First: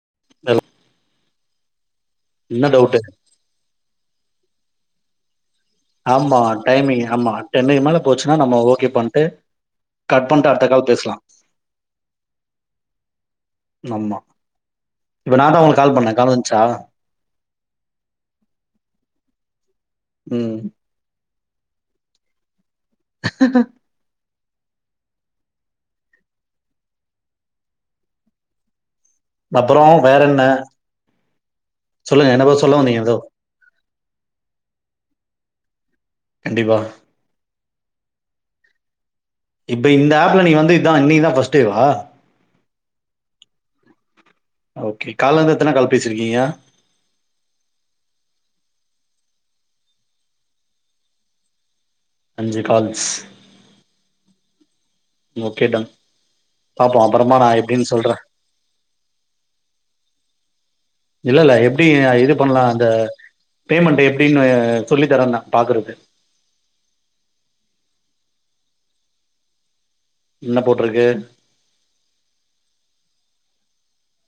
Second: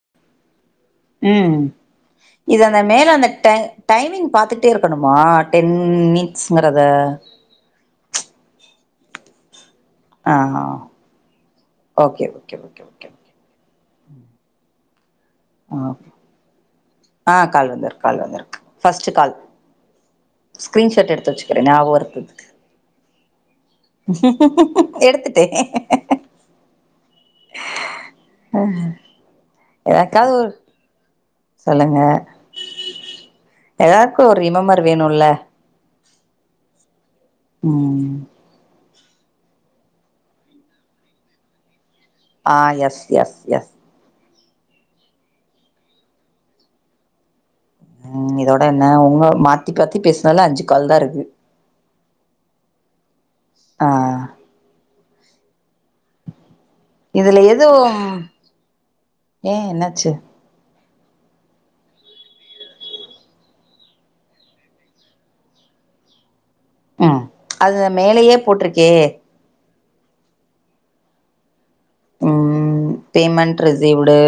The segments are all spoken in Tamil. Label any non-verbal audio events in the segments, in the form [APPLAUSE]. [UNINTELLIGIBLE] ம் இது என்ன அந்த டவுட்டு மேல அந்த டை டைமிங் பாத்துகிட்டே இருக்கணுமா டென் மினிட்ஸ்ங்கறத போச்சுனா நம்ம ஓகே பண்ட்டு கட் ஆ பண்ட்டு அடுத்த கால் பேசலா okay okay okay okay okay நம்மா ஆ கால் வந்துர் கால் வந்துர்க்கு ஃபஸ்ட்டு கால் ம் ஸ்கிரீன்ஷாட் எடுத்து வெச்சுக்றே ஞாப வறத்துதுக்கு [UNINTELLIGIBLE] எடுத்துட்டே அப்புறோ வேற எதாக்காவது என்ன ஒரு சொல்லுங்க என்னதோ சொல்ல வந்திங்க ஏதோ எல்லாருக்கு ஒரு ரிமெம்பர் வேணும்ல கண்டிப்பா ம் இப்ப இந்த ஆப்ல நீங்க வந்து இத்தா இன்னைக்கிதா ஃபர்ஸ்ட்டேவா ஆ எஸ் எஸ் எஸ் ஓகே கால்ல இருந்து எத்தன கால் பேச்சிருக்கீங்க ம் இதோட என்ன உங்க மாத்தி மாத்தி பேசினால அஞ்சு கால் தா இருக்கு அஞ்சு கால்ஸ் ஆ ஓகே டன் பாப்போ அப்பறமா இதுல நா எப்டின்னு எதுவும் சொல்றே ஏ என்னாச்சு இல்ல இல்ல எப்டி இது பண்ணலா அந்த பேமெண்ட் எப்டின்னு அ சொல்லி தரேன்ன பாக்குறது அ அதுதா மேலேயே போட்டிருக்கே என்ன போட்டிருக்கு ம் பேமெண்ட் ரிஸீவ்டு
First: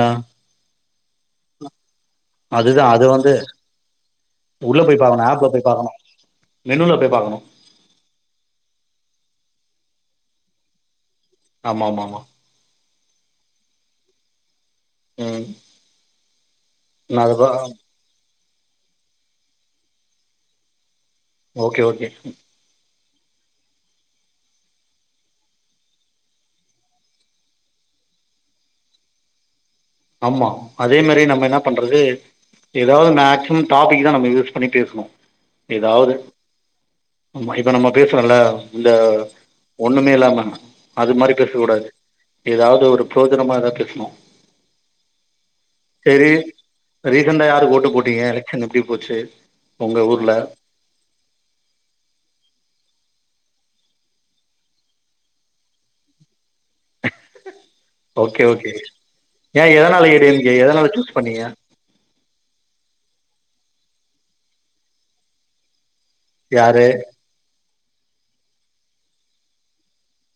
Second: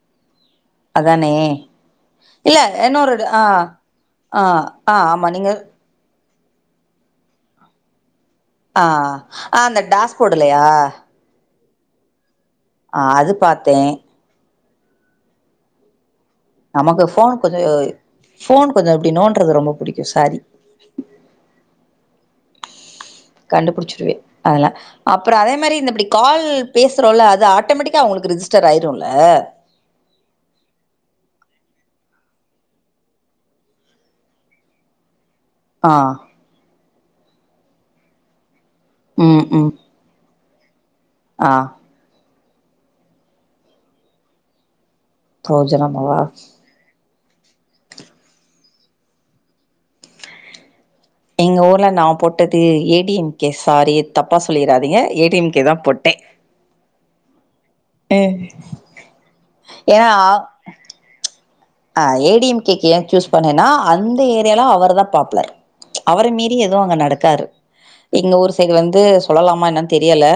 அ அதானே இல்ல அதுதா அது என்னொருட வந்து ஆ ஆ உள்ள ஆ போய் பாக்கணு ஆமா ஆப்ல நீங்க போய் பாக்கணு மெனுல போய் பாக்கணு அ அ அந்த டேஷ்போர்ட்லையா ஆமா ஆமா ஆமா அ அது பாத்தே ம் நமக்கு நா ஃபோன் அதுதா கொஞ்சோ ஃபோன் கொஞ்சோ அப்டி நோன்றது ரொம்ப புடிக்கு சாரி ஓகே ஓகே கண்டுபுடிச்சிருவே அதெல்ல அப்புறோ அதே மாரி இந்த இப்டி கால் பேசுறோல அது ஆட்டோமேட்டிக்கா அவுங்களுக் ரிஜிஸ்டர் ஆயிரும்ல ஆமா அதே மாரி நம்ம என்ன பண்றது ஏதாவது மேக்சிமம் டாபிக் தா நம்ம யூஸ் பண்ணி பேசுணு ஆ எதாது ஆமா இப்ப நம்ம பேசுறோம்ல இந்த ம் ம் ஒன்னுமே இல்லாம அது மாரி ஆ பேசக்க கூடாது ஏதாது ஒரு பிரயோஜனமா பேசனு பிரயோஜனமாவா இப்ப ரீசெண்டா யாருக்கு ஓட்டு போட்டீங்க எலக்ஷன் எப்டி போச்சி உங்க ஊர்ல எங்க ஊர்ல நா போட்டது A D M K sorry தப்பா சொல்லிராதிங்க ஏ டி எம் கே தா போட்டே போ [UNINTELLIGIBLE] ஓகே ஓகே ஏ எதனால ஏன்னா ஏ டி எம் கே எதனால சூஸ் பண்ணீங்க அ ஏ டி எம் கே க்கு ஏ சூஸ் பண்ணேனா அந்த ஏரியாலா அவர் தா பாப்புலர் அவர மீறி எதுவு யாரு அங்க நடக்காது எங்க ஊர் சைடு வந்து சொல்லலாமா என்னான்னு தெரியல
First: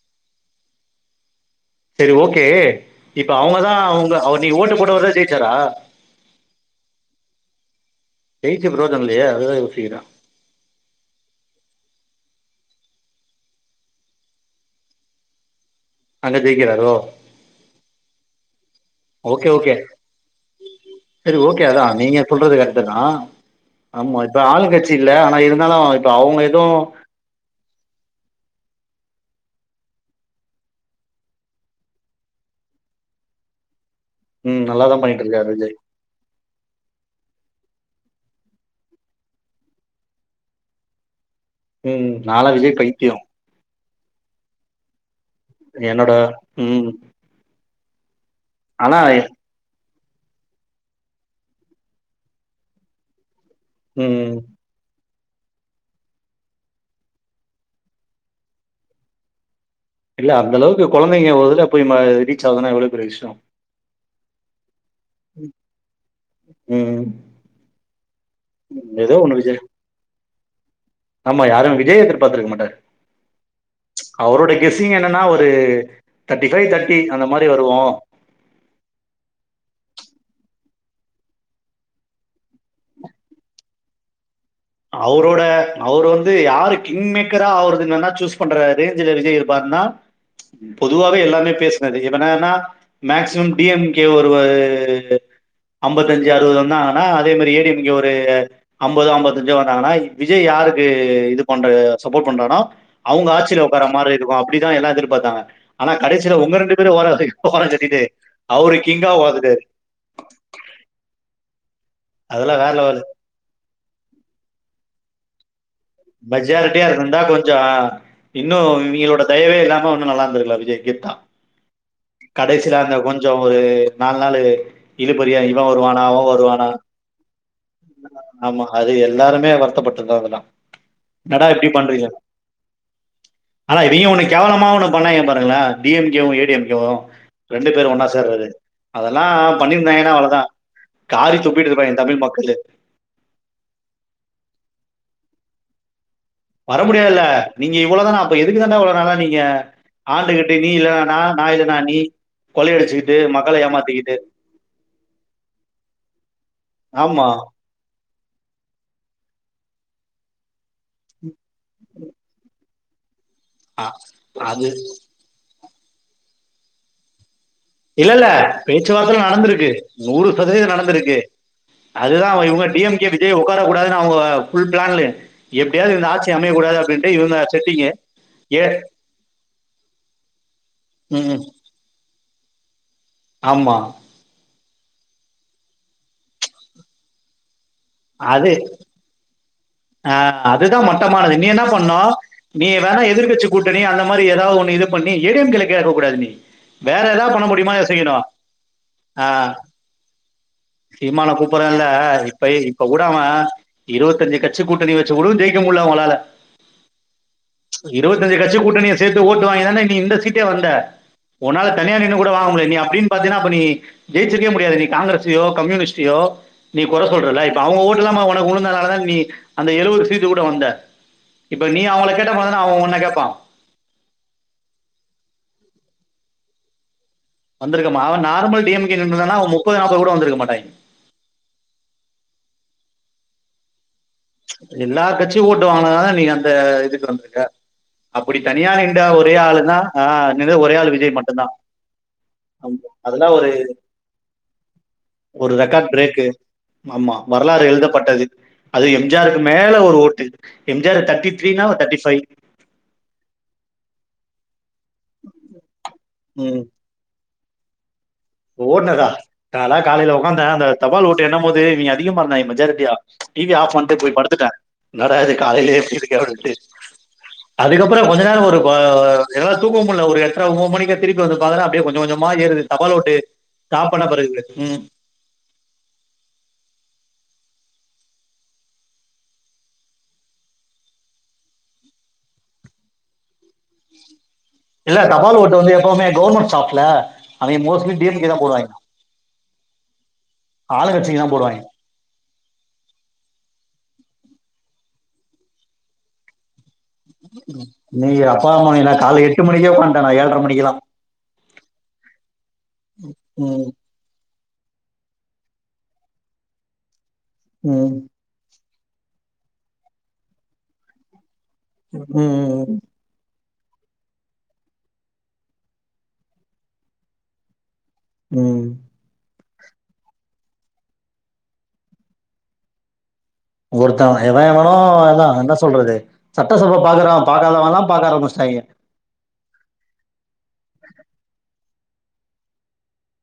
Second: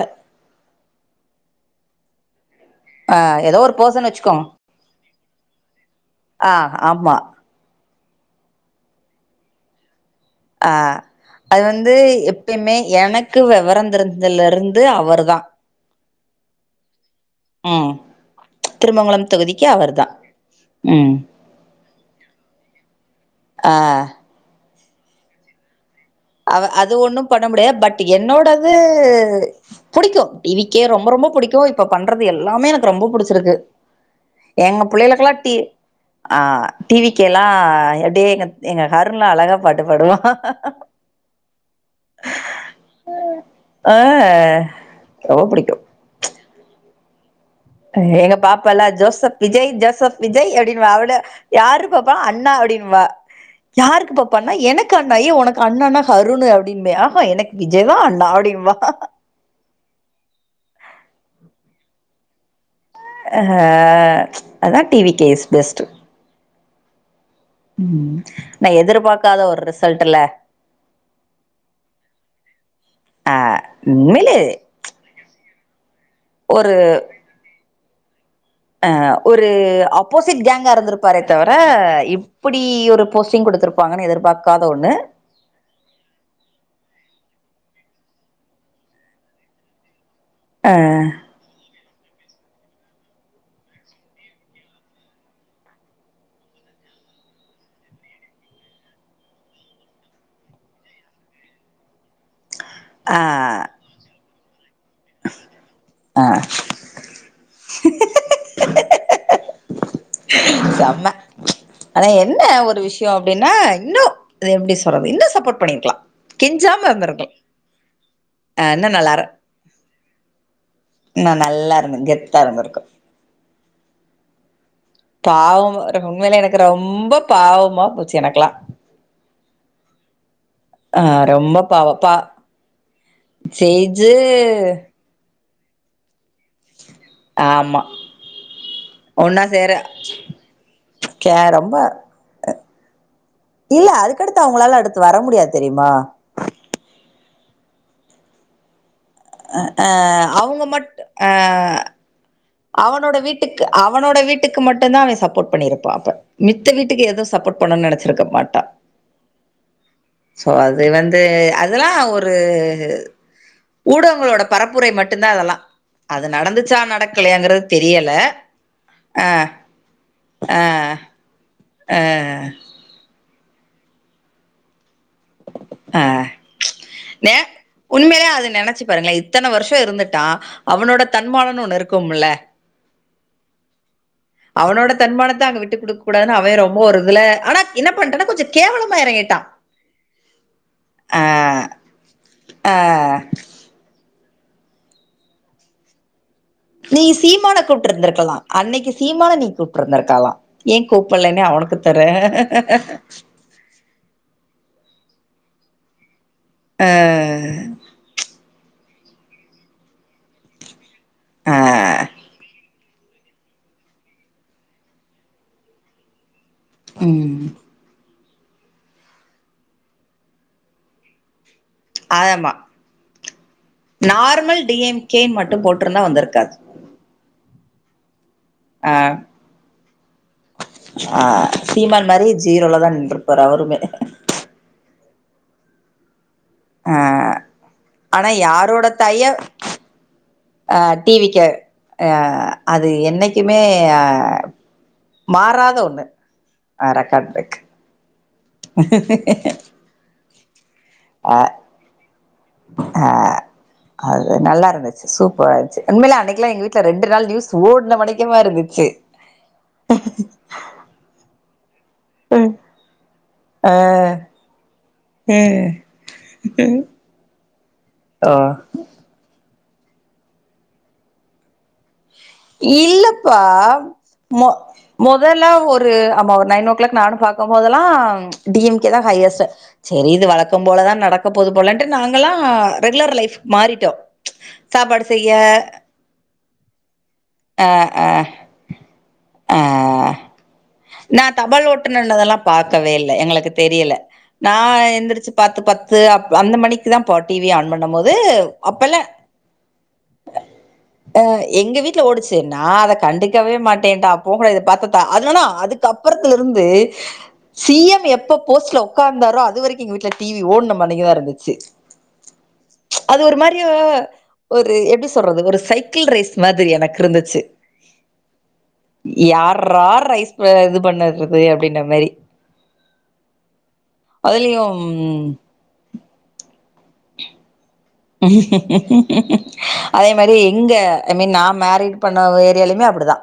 சேரி ஓகே ஆ இப்ப ஏதோ அவுங்கதா ஒரு பர்சன் அவுங்க அவர் வச்சுக்கோங்க நீங் ஓட்டு போட்டவர்தா ஜெயிச்சாரா ஆ ஆமா ஜெயிச்சி புரியோஜனம் இல்லையே அதுதா யோசிக்கிறே அ அது வந்து எப்பயுமே எனக்கு வெவரம் தெரிஞ்சதுல இருந்து அவர்தா அங்க ஜெயிக்கிறாரோ ம் திருமங்கலம் தொகுதிக்கு அவர்தா சேரி ஓகே அதா நீங்க சொல்றது கரட்டுதா ஆ ஆமா இப்ப ஆளுங்கட்சி இல்ல ஆன இருந்தாளும் அவ அது ஒண்ணு பண்ண முடியாது பட் என்னோட இது புடிக்கும் டி வி கே ரொம்ப ரொம்ப புடிக்கும் இப்ப பண்றது எல்லாமே எனக்கு ரொம்ப புடிச்சிருக்கு ம் எங்க நல்லாதா பண்ணிட்டு பிள்ளைகளுக்கெல்லா இருக்காரு டி விஜய் ஆ டி வி கே ல்லா அப்டியே எங்க அருண் லா அழகா பாட்டு பாடுவா உம் நாலா விஜய் பைத்திய ஆ ரொம்ப என்னோட ம் எ பாப்பால்ல ஆனா ஜோசப் விஜய் ஜோசப் விஜய் அப்டின்னு வா அவளு யாரு பாப்பா அண்ணா அப்படின்னுபா யாருக்கு ம் பாப்பான்னா எனக்கு நை ஒனக்கு அண்ணான்னா ஹருணு அப்படின்பே ஆஹா எனக்கு விஜய்தா அண்ணா அப்டிம்பா இல்ல அந்தளவுக்கு கொழந்தைங்க ஒரு இதுல போய் ரீச் ஆகுதுன்னா எவ்ளோ பெரிய விஷயோ ஹ அதா டி வி கே ஸ் பெஸ்ட் ம் ம் நா ஏதோ ஒண்ணு எதிர்பாக்காத ஒரு விஜய் ரிசல்ட்ல்ல ஆமா யாரு விஜய எதிர்பார்த்திருக்க மாட்டாங்க உண்மையிலே அவரோட கெஸ்ஸிங் என்னன்னா ஒரு தெர்டி ஃபை தெட்டி அந்த மாரி வருவோ அ ஒரு அப்போசிட் கேங்கா இருந்திருப்பாரே தவிர இப்புடி ஒரு போஸ்டிங் குடுத்துருப்பாங்கனு எதிர்பாக் அவரோட அவர் வந்து யாரு கிங்மேட் சின்சியரா ஆவருது என்னன்னா சூஸ் பண்ற ரேஞ்சில விஜய் இருப்பாருன்னா அ பொதுவாவே எல்லாமே பேச இப்ப என்னனா மேக்சிமம் டி எம் கே வருவாரு ஐம்பத்தஞ்சு அறுவது வந்தாங்கனா அதே மாரி ஏ டி எம் கே ஒரு ஐம்பது ஐம்பது விஜய் வந்தாங்கன்னா விஜய் யாருக்கு இது பண் சப்போர்ட் பண்றான ஆ அவுங்க ஆட்சியில உக்கார மாரி இரு அப்டித்தா எல்லா எதிர்பார்த்தாங்க ஆனா ஆ கடைசியில உங்க ரெண்டு பேரையும் ஓர ஓரங்கட்டிட்டு அவரு கிங்கா வொந்துட்டாரு செம்ம ஆனா என்ன அதெல்லாம் வேற ஒரு லெவல் விஷ்ய அப்டின்னா இன்னு அது எப்டி சொல்றது இன்னும் சப்போட் மெஜாரிட்டியா இருக்குந்தா கொஞ்சோ இன்னு இவிங்களோட தயவே இல்லாம இன்னும் நல்லா இருந்திர்கலா விஜய்க்கு ந நல் கடைசியில அந்த கொஞ்ச ஒரு நால்லு நாளு இழுப்பரியா இவ பாவமா வருவானா அவ உண்மையில எனக்கு வருவானா ரொம்ப பாவமா போச்சு எனக்கெல்லா ஆமா அது எல்லாருமே வருத்தப்பட் பட்டவங்கதா ஆ என்னடா ரொம்ப இப்டி பாவ பண்றீங்க பா ஆனா இவிங்க ஜெயிச்சு ஒண்ணு கேவலமா ஒன்னு பண்ணாங்க பாருங்களே டி எம் கே உம் ஏ டி எம் கே வும் ரெண்டு ஆமா பேரு ஒன்னா சேர்றரு அதெல்லா ஒன்னா சேர பண்ணியிருந்தாங்கனா அவ்வளோதா கே காரி ரொம்ப துப்பிட்டுருந்திர்பாய்ங்க தமிழ் மக்களு இல்ல அதுக்கடுத்து அவங்களால அடுத்து வர முடியாது தெரியுமா வர முடியாதுல்ல நீங்க இவ்ளோதானா அப்ப எதுக்கு தான்டா இவ்ளோ நாளா நீங்க அ ஆண்டுகிட்டு அவங்க நீ மட் இல்லண்ணா நா அ நா இல்லனா நீ அவனோட கொள்ளையடிச்சுக்கிட்டு மக்கள வீட்டுக்கு ஏமாத்திக்கிட்டு அவனோட வீட்டுக்கு மட்டுதா அவன் சப்போர்ட் பண்ணிருப்பா அப்ப மித்த வீட்டுக்கு எதோ ஆமா சப் போர்ட் பண்ணனு நினச்சிருக்க மாட்டா சோ அது வந்து அதெல்லா ஒரு அ ஊடகங்களோட அது பரப்புரை மட்டுதா அதெல்லா அது நடந்துச்சா நடக்கலையாங்கிற இல்ல இல்ல பேச்சுவார்த்தைல நடந்திருக்கு நூறு அ சதவீதம் நடந்திருக்கு அதுதா அவ இவுங்க டி எம் கே விஜய் உக்காரக் கூடாதுன்னு அவங்க ஃபுல் பிளான் எப்டியாவது அ இந்த ஆட்சி அமையகூடாது அப்டின்ட்டு நே இவுங்க செட்டிங் உண்மையிலே அது நெனைச்சு பாருங்களே இத்தன வருஷ இருந்துட்டா அவனோட ம் தன்மானனு ஒண்ணு இருக்கும் முல ஆமா அவனோட தன்மானத்த அங்க விட்டு குடுக் கூடாதுனு அவ ரொம்ப ஒரு இதுல ஆனாக் என்னப் பண்றனா கொஞ்ச அது கேவளமா எறங்கிட்டா ஆ அதுதா மட்டமானது நீ என்னாப் பண்ணு நீ ஆ, வேணா எதிர்கட்சி கூட்டணி அந்த மாரி ஏதா ஒன்னு இது பண்ணி ஏ டி எம் கே ல கேக்ககூடாது நீ வேற நீ ஏதாவது பண்ண சீமான முடியுமா யோசிக்கணு கூப்டிருந்திருக்கலா அன்னைக்கு ஆ சீமான நீ கூப்டிருந்திருக்கலா ஏ கூப்பில்லன்னு பொறல்ல இப்பயே இப்ப கூட அவ இருவத்தஞ்சு கட் ச்சி கூட்டணி வச்சு கூடு ஜெயிக்க முல்ல ஒங்களால இருவத்திஞ்சி கட்சி கூட்டணிய சேத்து ஓட்டு வாங்கிதான நீ இந்த சீட்டே வந்த ஒன்னால தனியா நின்னு கூட வாங்க முல்ல நீ அப் அப்டின் பாத்தீனா அப்ப நீ ஜெயச்சிருக்வே முடியாது நீ காங்கிரசயோ கம்யூனிஸ்ட்டியோ நீ கொற சொல்றல இப்ப அவுங்க ஓட்லாமா ஒனக்கு உழுந்ததனாலதா நீ அந்த எழுவது சீட்டு கூட வந்த இப்ப நீ அவுங்கள கேட்ட ஆமா மாரிதான அவ ஒன்ன கேப்பா நார்மல் டி எம் கே மட்டு போட்ருந்தா வந்திருக்காது வந்த்ருக்க மா நார்மல் டி எம் ஆ, கே நின்னுந்தானா அவ முப்பது நாப்பது கூட வந்திருக்க மாட்டாய்ங்க ஜீரோலதா நின்ருப்பாரு அவருமே எல்லா கட்சியு ஓட்டு வாங்காதா நீங்க அந்த ஆ, இதுக்கு வந்திருக்க ஆனா அப்டி தனியா யாரோட நிண்ட தய ஒரே ஆளுதா ஆ என்னது ஒரே ஆளு விஜய் மட்டுந்தா அ அது என்னைக்குமே அ ஒரு ரெக்காட் பிரேக்கு ஆமா ரெக்கார்ட் பிரேக் வரலாறு எழுதப்பட்டது அது எம்ஜார் யட்ரு மேல ஒரு ஓட்டு எம் ஜி ஆர் தெர்ட்டி தீரினா அவர் தெர்ட்டி ஃபை அது நல்லாருந்துச்சு சூப்பராந்ச்சு உண்மைலே அன்னைக்குலா எங்க வீட்ல ரெண்டு நாள் நியூஸ் ஓட்ன மணிக் ஓட்னதா நாலா காலைல ஒக்காந்த அந்த தபால் ஓட்டு எண்ணம்போது அதிகமா இருந்தாய்ங்க மெஜாரெட்டியா ஆ டிவிய ஆஃப் பன்ட்டு போய் படுத்துட்ட இன்னாடா இது காலைலியே இப்டி இருக்கே அப்டின்ட்டு அதுக்கப்புற கொஞ்ச ஓ நேர ஒரு ப அ எதலால் தூக்க முல்ல ஒரு எட்ற ஒம்போ மணிக்கு திரிப்பி வந்து பாக்கற அப்டியே கொஞ்ச கொஞ்சமா ஏருது தபால் ஓட்டு பா ஸ்டாப் பண்ண பிறகு மொ ம். மொதல்ல ஒரு ஆமா ஒரு நைன் ஓ கிளாக் நானும் பாக் போம்போதலா டி எம் கே தா ஹையஸ்ட்டு செரி இது வழக்கம் போலதான் நடக்க போது போலன்ட்டு நாங்கலா ஆ ரெகுலர் லைஃப் மாறிட்டோ இல்ல தபால் ஓட்டு வந்து எப்பவுமே கவர்மெண்ட் ஷடாப்ல அவிங்க மோஸ்ட்லி டி எம் கே தா போடுவாய்ங்க அ ஆளுங்கட்சிக்கு நா தான் போடுவாங்க தபால் ஓட்டு நென்னதெல்லா பாக்கவேல்ல எங்களுக்கு தெரிய இல்ல நா எந்திரிச்சு பாத்து பத்து அப் அந்த மணிக்கு தான்ப்பா டிவி ஆன் பண்ணும் நீ போது அப்பா அம்மாவ நா அப்பெல்லா கால்ல எட்டு மணிக்கே ஒக்கான்ட்ட நா ஏழ்ர மணிக்குலா அ எங்க வீட்ல ஓடுச்சு நா அத கண்டுக்கவே ம், மாட்டேன்டாப் போக் கூடாது இத பாத்துட்டா அதனனா அதுக்கு அப்புறத்திலருந்து சி ம், எம் எப்ப போஸ்ட்ல ஒக் உக்காந்தாரோ அது வரைக்கு எங்க வீட்ல டிவி ஓன்னம் மனைக்குதா இருந்து உம் உம் உம் ட்ரி அவ ஒரு எப்டி சொல்றது ஒரு சைக்கிள் ரேஸ் மாதிரி எனக்கிருந்துச்சு உம் ரா ரைஸ் ப இது பண்ணறது அப்டின்ற மேரி ஒருத்த எவ எவனோ எல்லா என்ன சொல்றது சட்டசப பாக்கறவ பாக்காதவலா அதே மாரி இங்க ஐ மீன் நா மேரேஜ் பண்ண ஏரியாலியுமே அப்டிதா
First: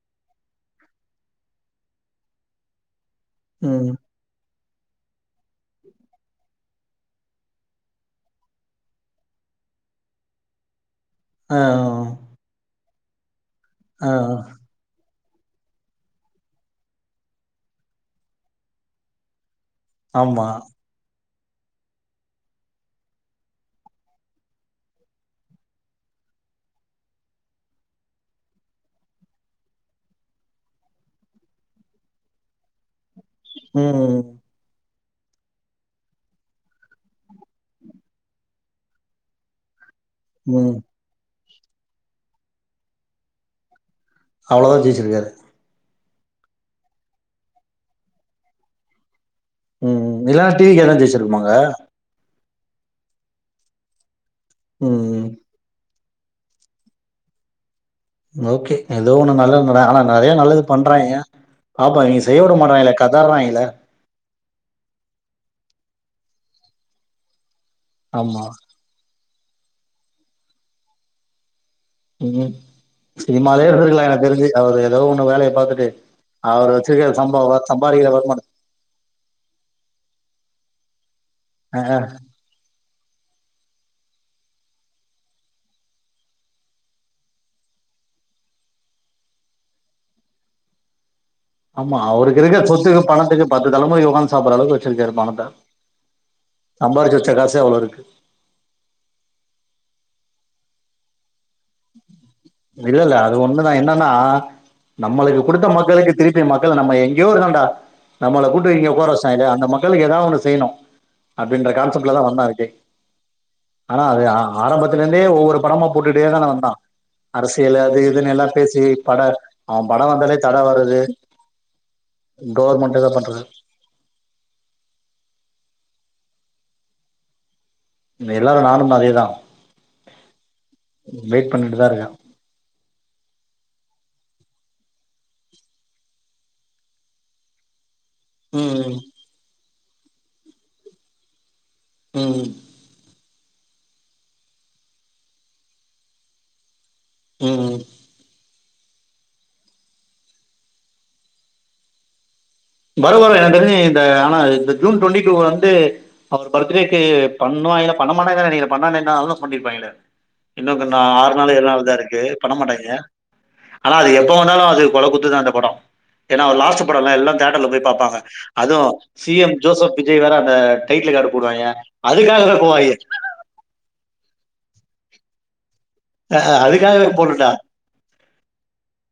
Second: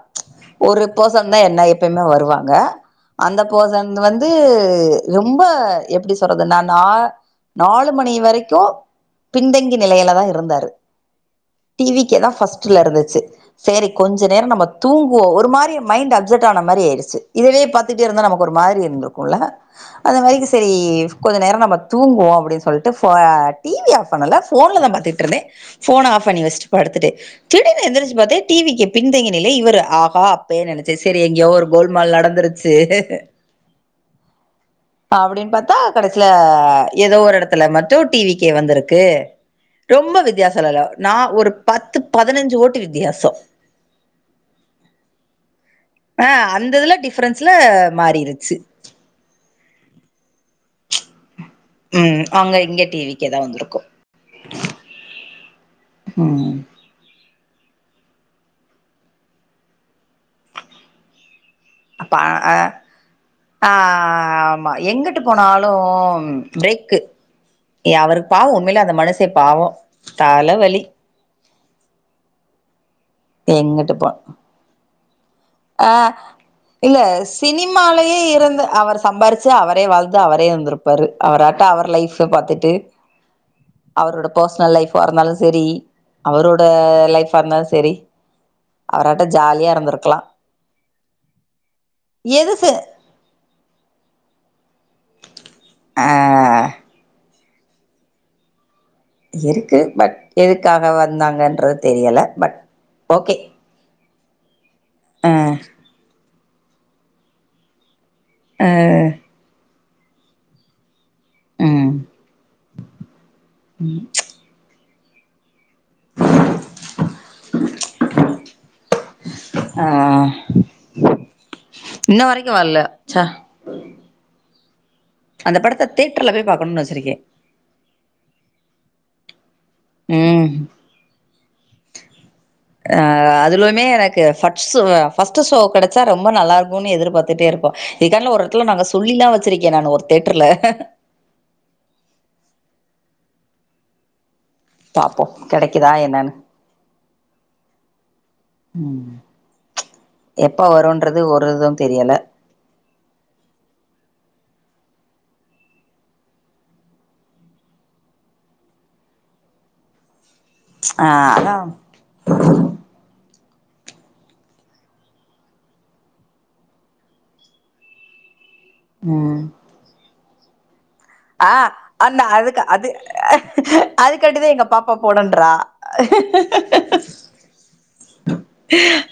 ஒருப் பஃர்சன்தா என்ன எப்பயுமே வருவாங்க அந்த போஃசன் ம் வந்து து ரொம்ப எப்டி சொல்றது நான் நா நாலு மணி வரைக்கு பின்தங்கி நெலையிலதா இருந்தாரு ஆ டி வி க்கேதா ஃபர்ஸ்ட்டுலருந்துச்சு சேரி ஆ கொஞ்ச நேர நம்ம தூங் ஓ ஒரு மாரி மைண்ட்டு அஃப்செட் ஆன மாரி ஏருச்சு இதுவே பாத்துட்டே இருந்தா நமக்கு ஒரு மாரி இந்துருக்குல்ல அந்த ஆமா மாரிக்கு செரி கொஞ்ச நேர நம்ம தூங்குவோ அப்டின் சொல்ட்டு ஃபோ அ டிவிய ஆஃப் பண்ணல ஃபோன்லதா பாத்ட்ருந்தே ஃபோன ஆஃப் பண்ணி வஸ்டு படுத்துட்டு திடீர்னு எந்திரிச்சு பாத்தே டி வி கே பின் தங்கிய நிலை இவரு ஆஹா அப்பியே நெனச்ச செரி எங்கியோ ஒரு கோல்மால் நடந்துருச்சு ம் அப்டின்னு பாத்தா கடைசில எதோ ஒரு எடத்துல மட்டு டி வி கே வந்திருக்கு க்கு ரொம்ப வித்தியாசோல்லா ம் இல்ல நா ஒரு பத்து பதினஞ்சு ஓட்டு வித்தியாசோ அவ்ளதா ஜெயச்சிருக்காரு ஆ அந்த இதுல டிஃப்ரென்ஸ்ல மாறிருச்சு ம் இல்லாட்டி [UNINTELLIGIBLE] ஜெய்ச்சிருப்பாங்க ம் அங்க இங்க டி வி கேதா வந்திருக்கு ம் ம் ஓகே எதோ ஒண்ணு நல்ல நட ஆனா நெறயா நல்லது பண்றாங்க பாப்போ அப்ப நீங்க செய்ய அ விட மாடறாங்கலே கதறாங்ல்ல மா எங்கிட்டு போனாலு பிரேக்கு எ அவருக்கு ஆமா பாவோ உண்மைலயே அந்த மனசு த்தே பாவோ தல வலி ம் சினிமாலயே இருந்திருக்கலா எனக்கு தெரிஞ்சு அவர் எதோ ஒன்னு அ இல்ல சம்பவ சம்பாரிக்கிற சினிமாலயே வருமானத் இருந்து அவர் சம்பாரிச்சு அவரே வாழ் அவரே இருந்திருப்பாரு அவராட்ட அவர் ஆ லைஃப பாத்துட்டு [INAUDIBLE] அவரோட பர்ஸ்னல் லைஃபா இருந்தாலு சரி அவரோட லைஃபா இருந்தாலு சரி அவராட்டா ஜாலியா இருந்திருக்கலா ஆமா அவருக்கு எது இருக்க செ சொத்துக்கு பணத்துக்கு பத்து தலைமுறைக்கு உக்காந்து சாப்டுற அளவுக்கு வெச்சிருக்காரு பணத்த ஆ சம்பாரிச்சு வெச்ச காசே அவ்ளோ இருக்கு இருக்கு பட் எதுக்காக வந்தாங்கன்றது தெரியல பட் இல்ல இல்ல ஓகே அது ஒண்ணுதா என்னனா ஆ நம்மளுக்கு குடுத்த மக்களுக்கு திரு ப்பி மக்கள் நம்ம எங்கேயோ இருக்கண்டா நம்மள ஆ கூட்டு இங்க உக்கார வெச்சிட்டாங்ளே அந்த மக்களுக்கு எதாவது ஒண்ணு செய்யணு அப்டின்ற ம் கான்செப்ட்லதா வந்தா இருக்கு ஆனா அது ஆரம்பத்தில இருந்தே ஒவ்வொரு படமா போட்டுட்டேதானே வந்தான் அரசியல் அது இதுன்னு எல்லா பேசி பட ஆ அவன் படோ வந்தாலே தட வருது இன்ன வரைக்கு வர்ல கவர்மெண்ட்டா எதோ ச்ச பண்ற அந்த படத்த தியேட்டர்ல போய் பாக்கணுனு வெச்சிருக்கே இங்க எல்லாரு நானும் அதேதா ம் வெயிட் பண்ணின்டுதா இருக்கேன் ஆ அதுலமே எனக்கு ஃபட்ஸ் ஷோ ஃபர்ஸ்ட் ஷோ கெடைச்சா ரொம்ப நல்லா இருக்குன்னு எதிர்பார்த்துட்டே இருப்போ இதுக்கான்ட்ல ஒரு எடத்துல நாங்க ம் சொல்லி எல்லா வெச்சிருக்கேன் நானு ஒரு தியேட்டர்ல ம் பாப்போ கெடைக்குதா என்னன்னு ம் ம் ம் எப்ப வருன்றது ஒரு இது தெரியல வரு வரு எனக்கு தெரிஞ்சு இந்த ஆனா இந்த ஜூன் டுவெண்டி டு வந்து அவர் பர்த்டேக்கு பண் ணுவாங்கலா பண்ண மாட்டங்கனுதா நெனக்கிறேன் பண்ணாமருந்தா அனௌன்ஸ் பண்ணிருப்பாங்ளே இன்னொக்குனா ஆ ஆறு நாள் அதா ஏழு நாள்தா இருக்கு பண்ண மாட்டாஙிக ஆனா அது எப்ப வந்தாலு அது கொலை குத்துதா அந்த படோ ஏனா அவரு லாஸ்ட் படோ இல்ல எல்லா தேட்டர்ல போய் பாப்பாங்க அதுவு சி ம் எம் ஜோசப் விஜய் வேற அந்த டைட்டில் கார்டு ஆ போடுவாங்க அந்த அதுக்காகவே அதுக்கு அது போவாங்க அதுக்கான்டடிதா எங்க பாப்பா போனுன்றா அ அதுக்காக போட்டுடா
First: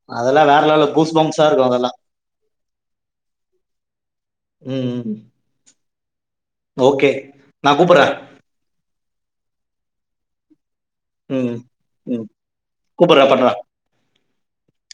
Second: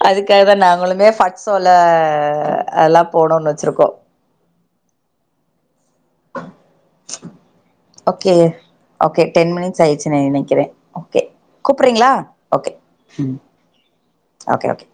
அதுக்காகதா நாங்களுமே ஃபட்ஸ் ஸோல இருக்கும் அதெல்லாம் அதெல்லா போடோனுனு வெச்சிருக்கோ ம் ம் கூப்பிட்றேன் ஓகே ஓகே டென் மினிட்ஸ் ஆயிருச்சுனு நெனக்கிறே ஓகே ம் கூப்றீங்ளா ம் ஓகே கூப்பிட்றேன் பண்ணுறேன் ஓகே ஓகே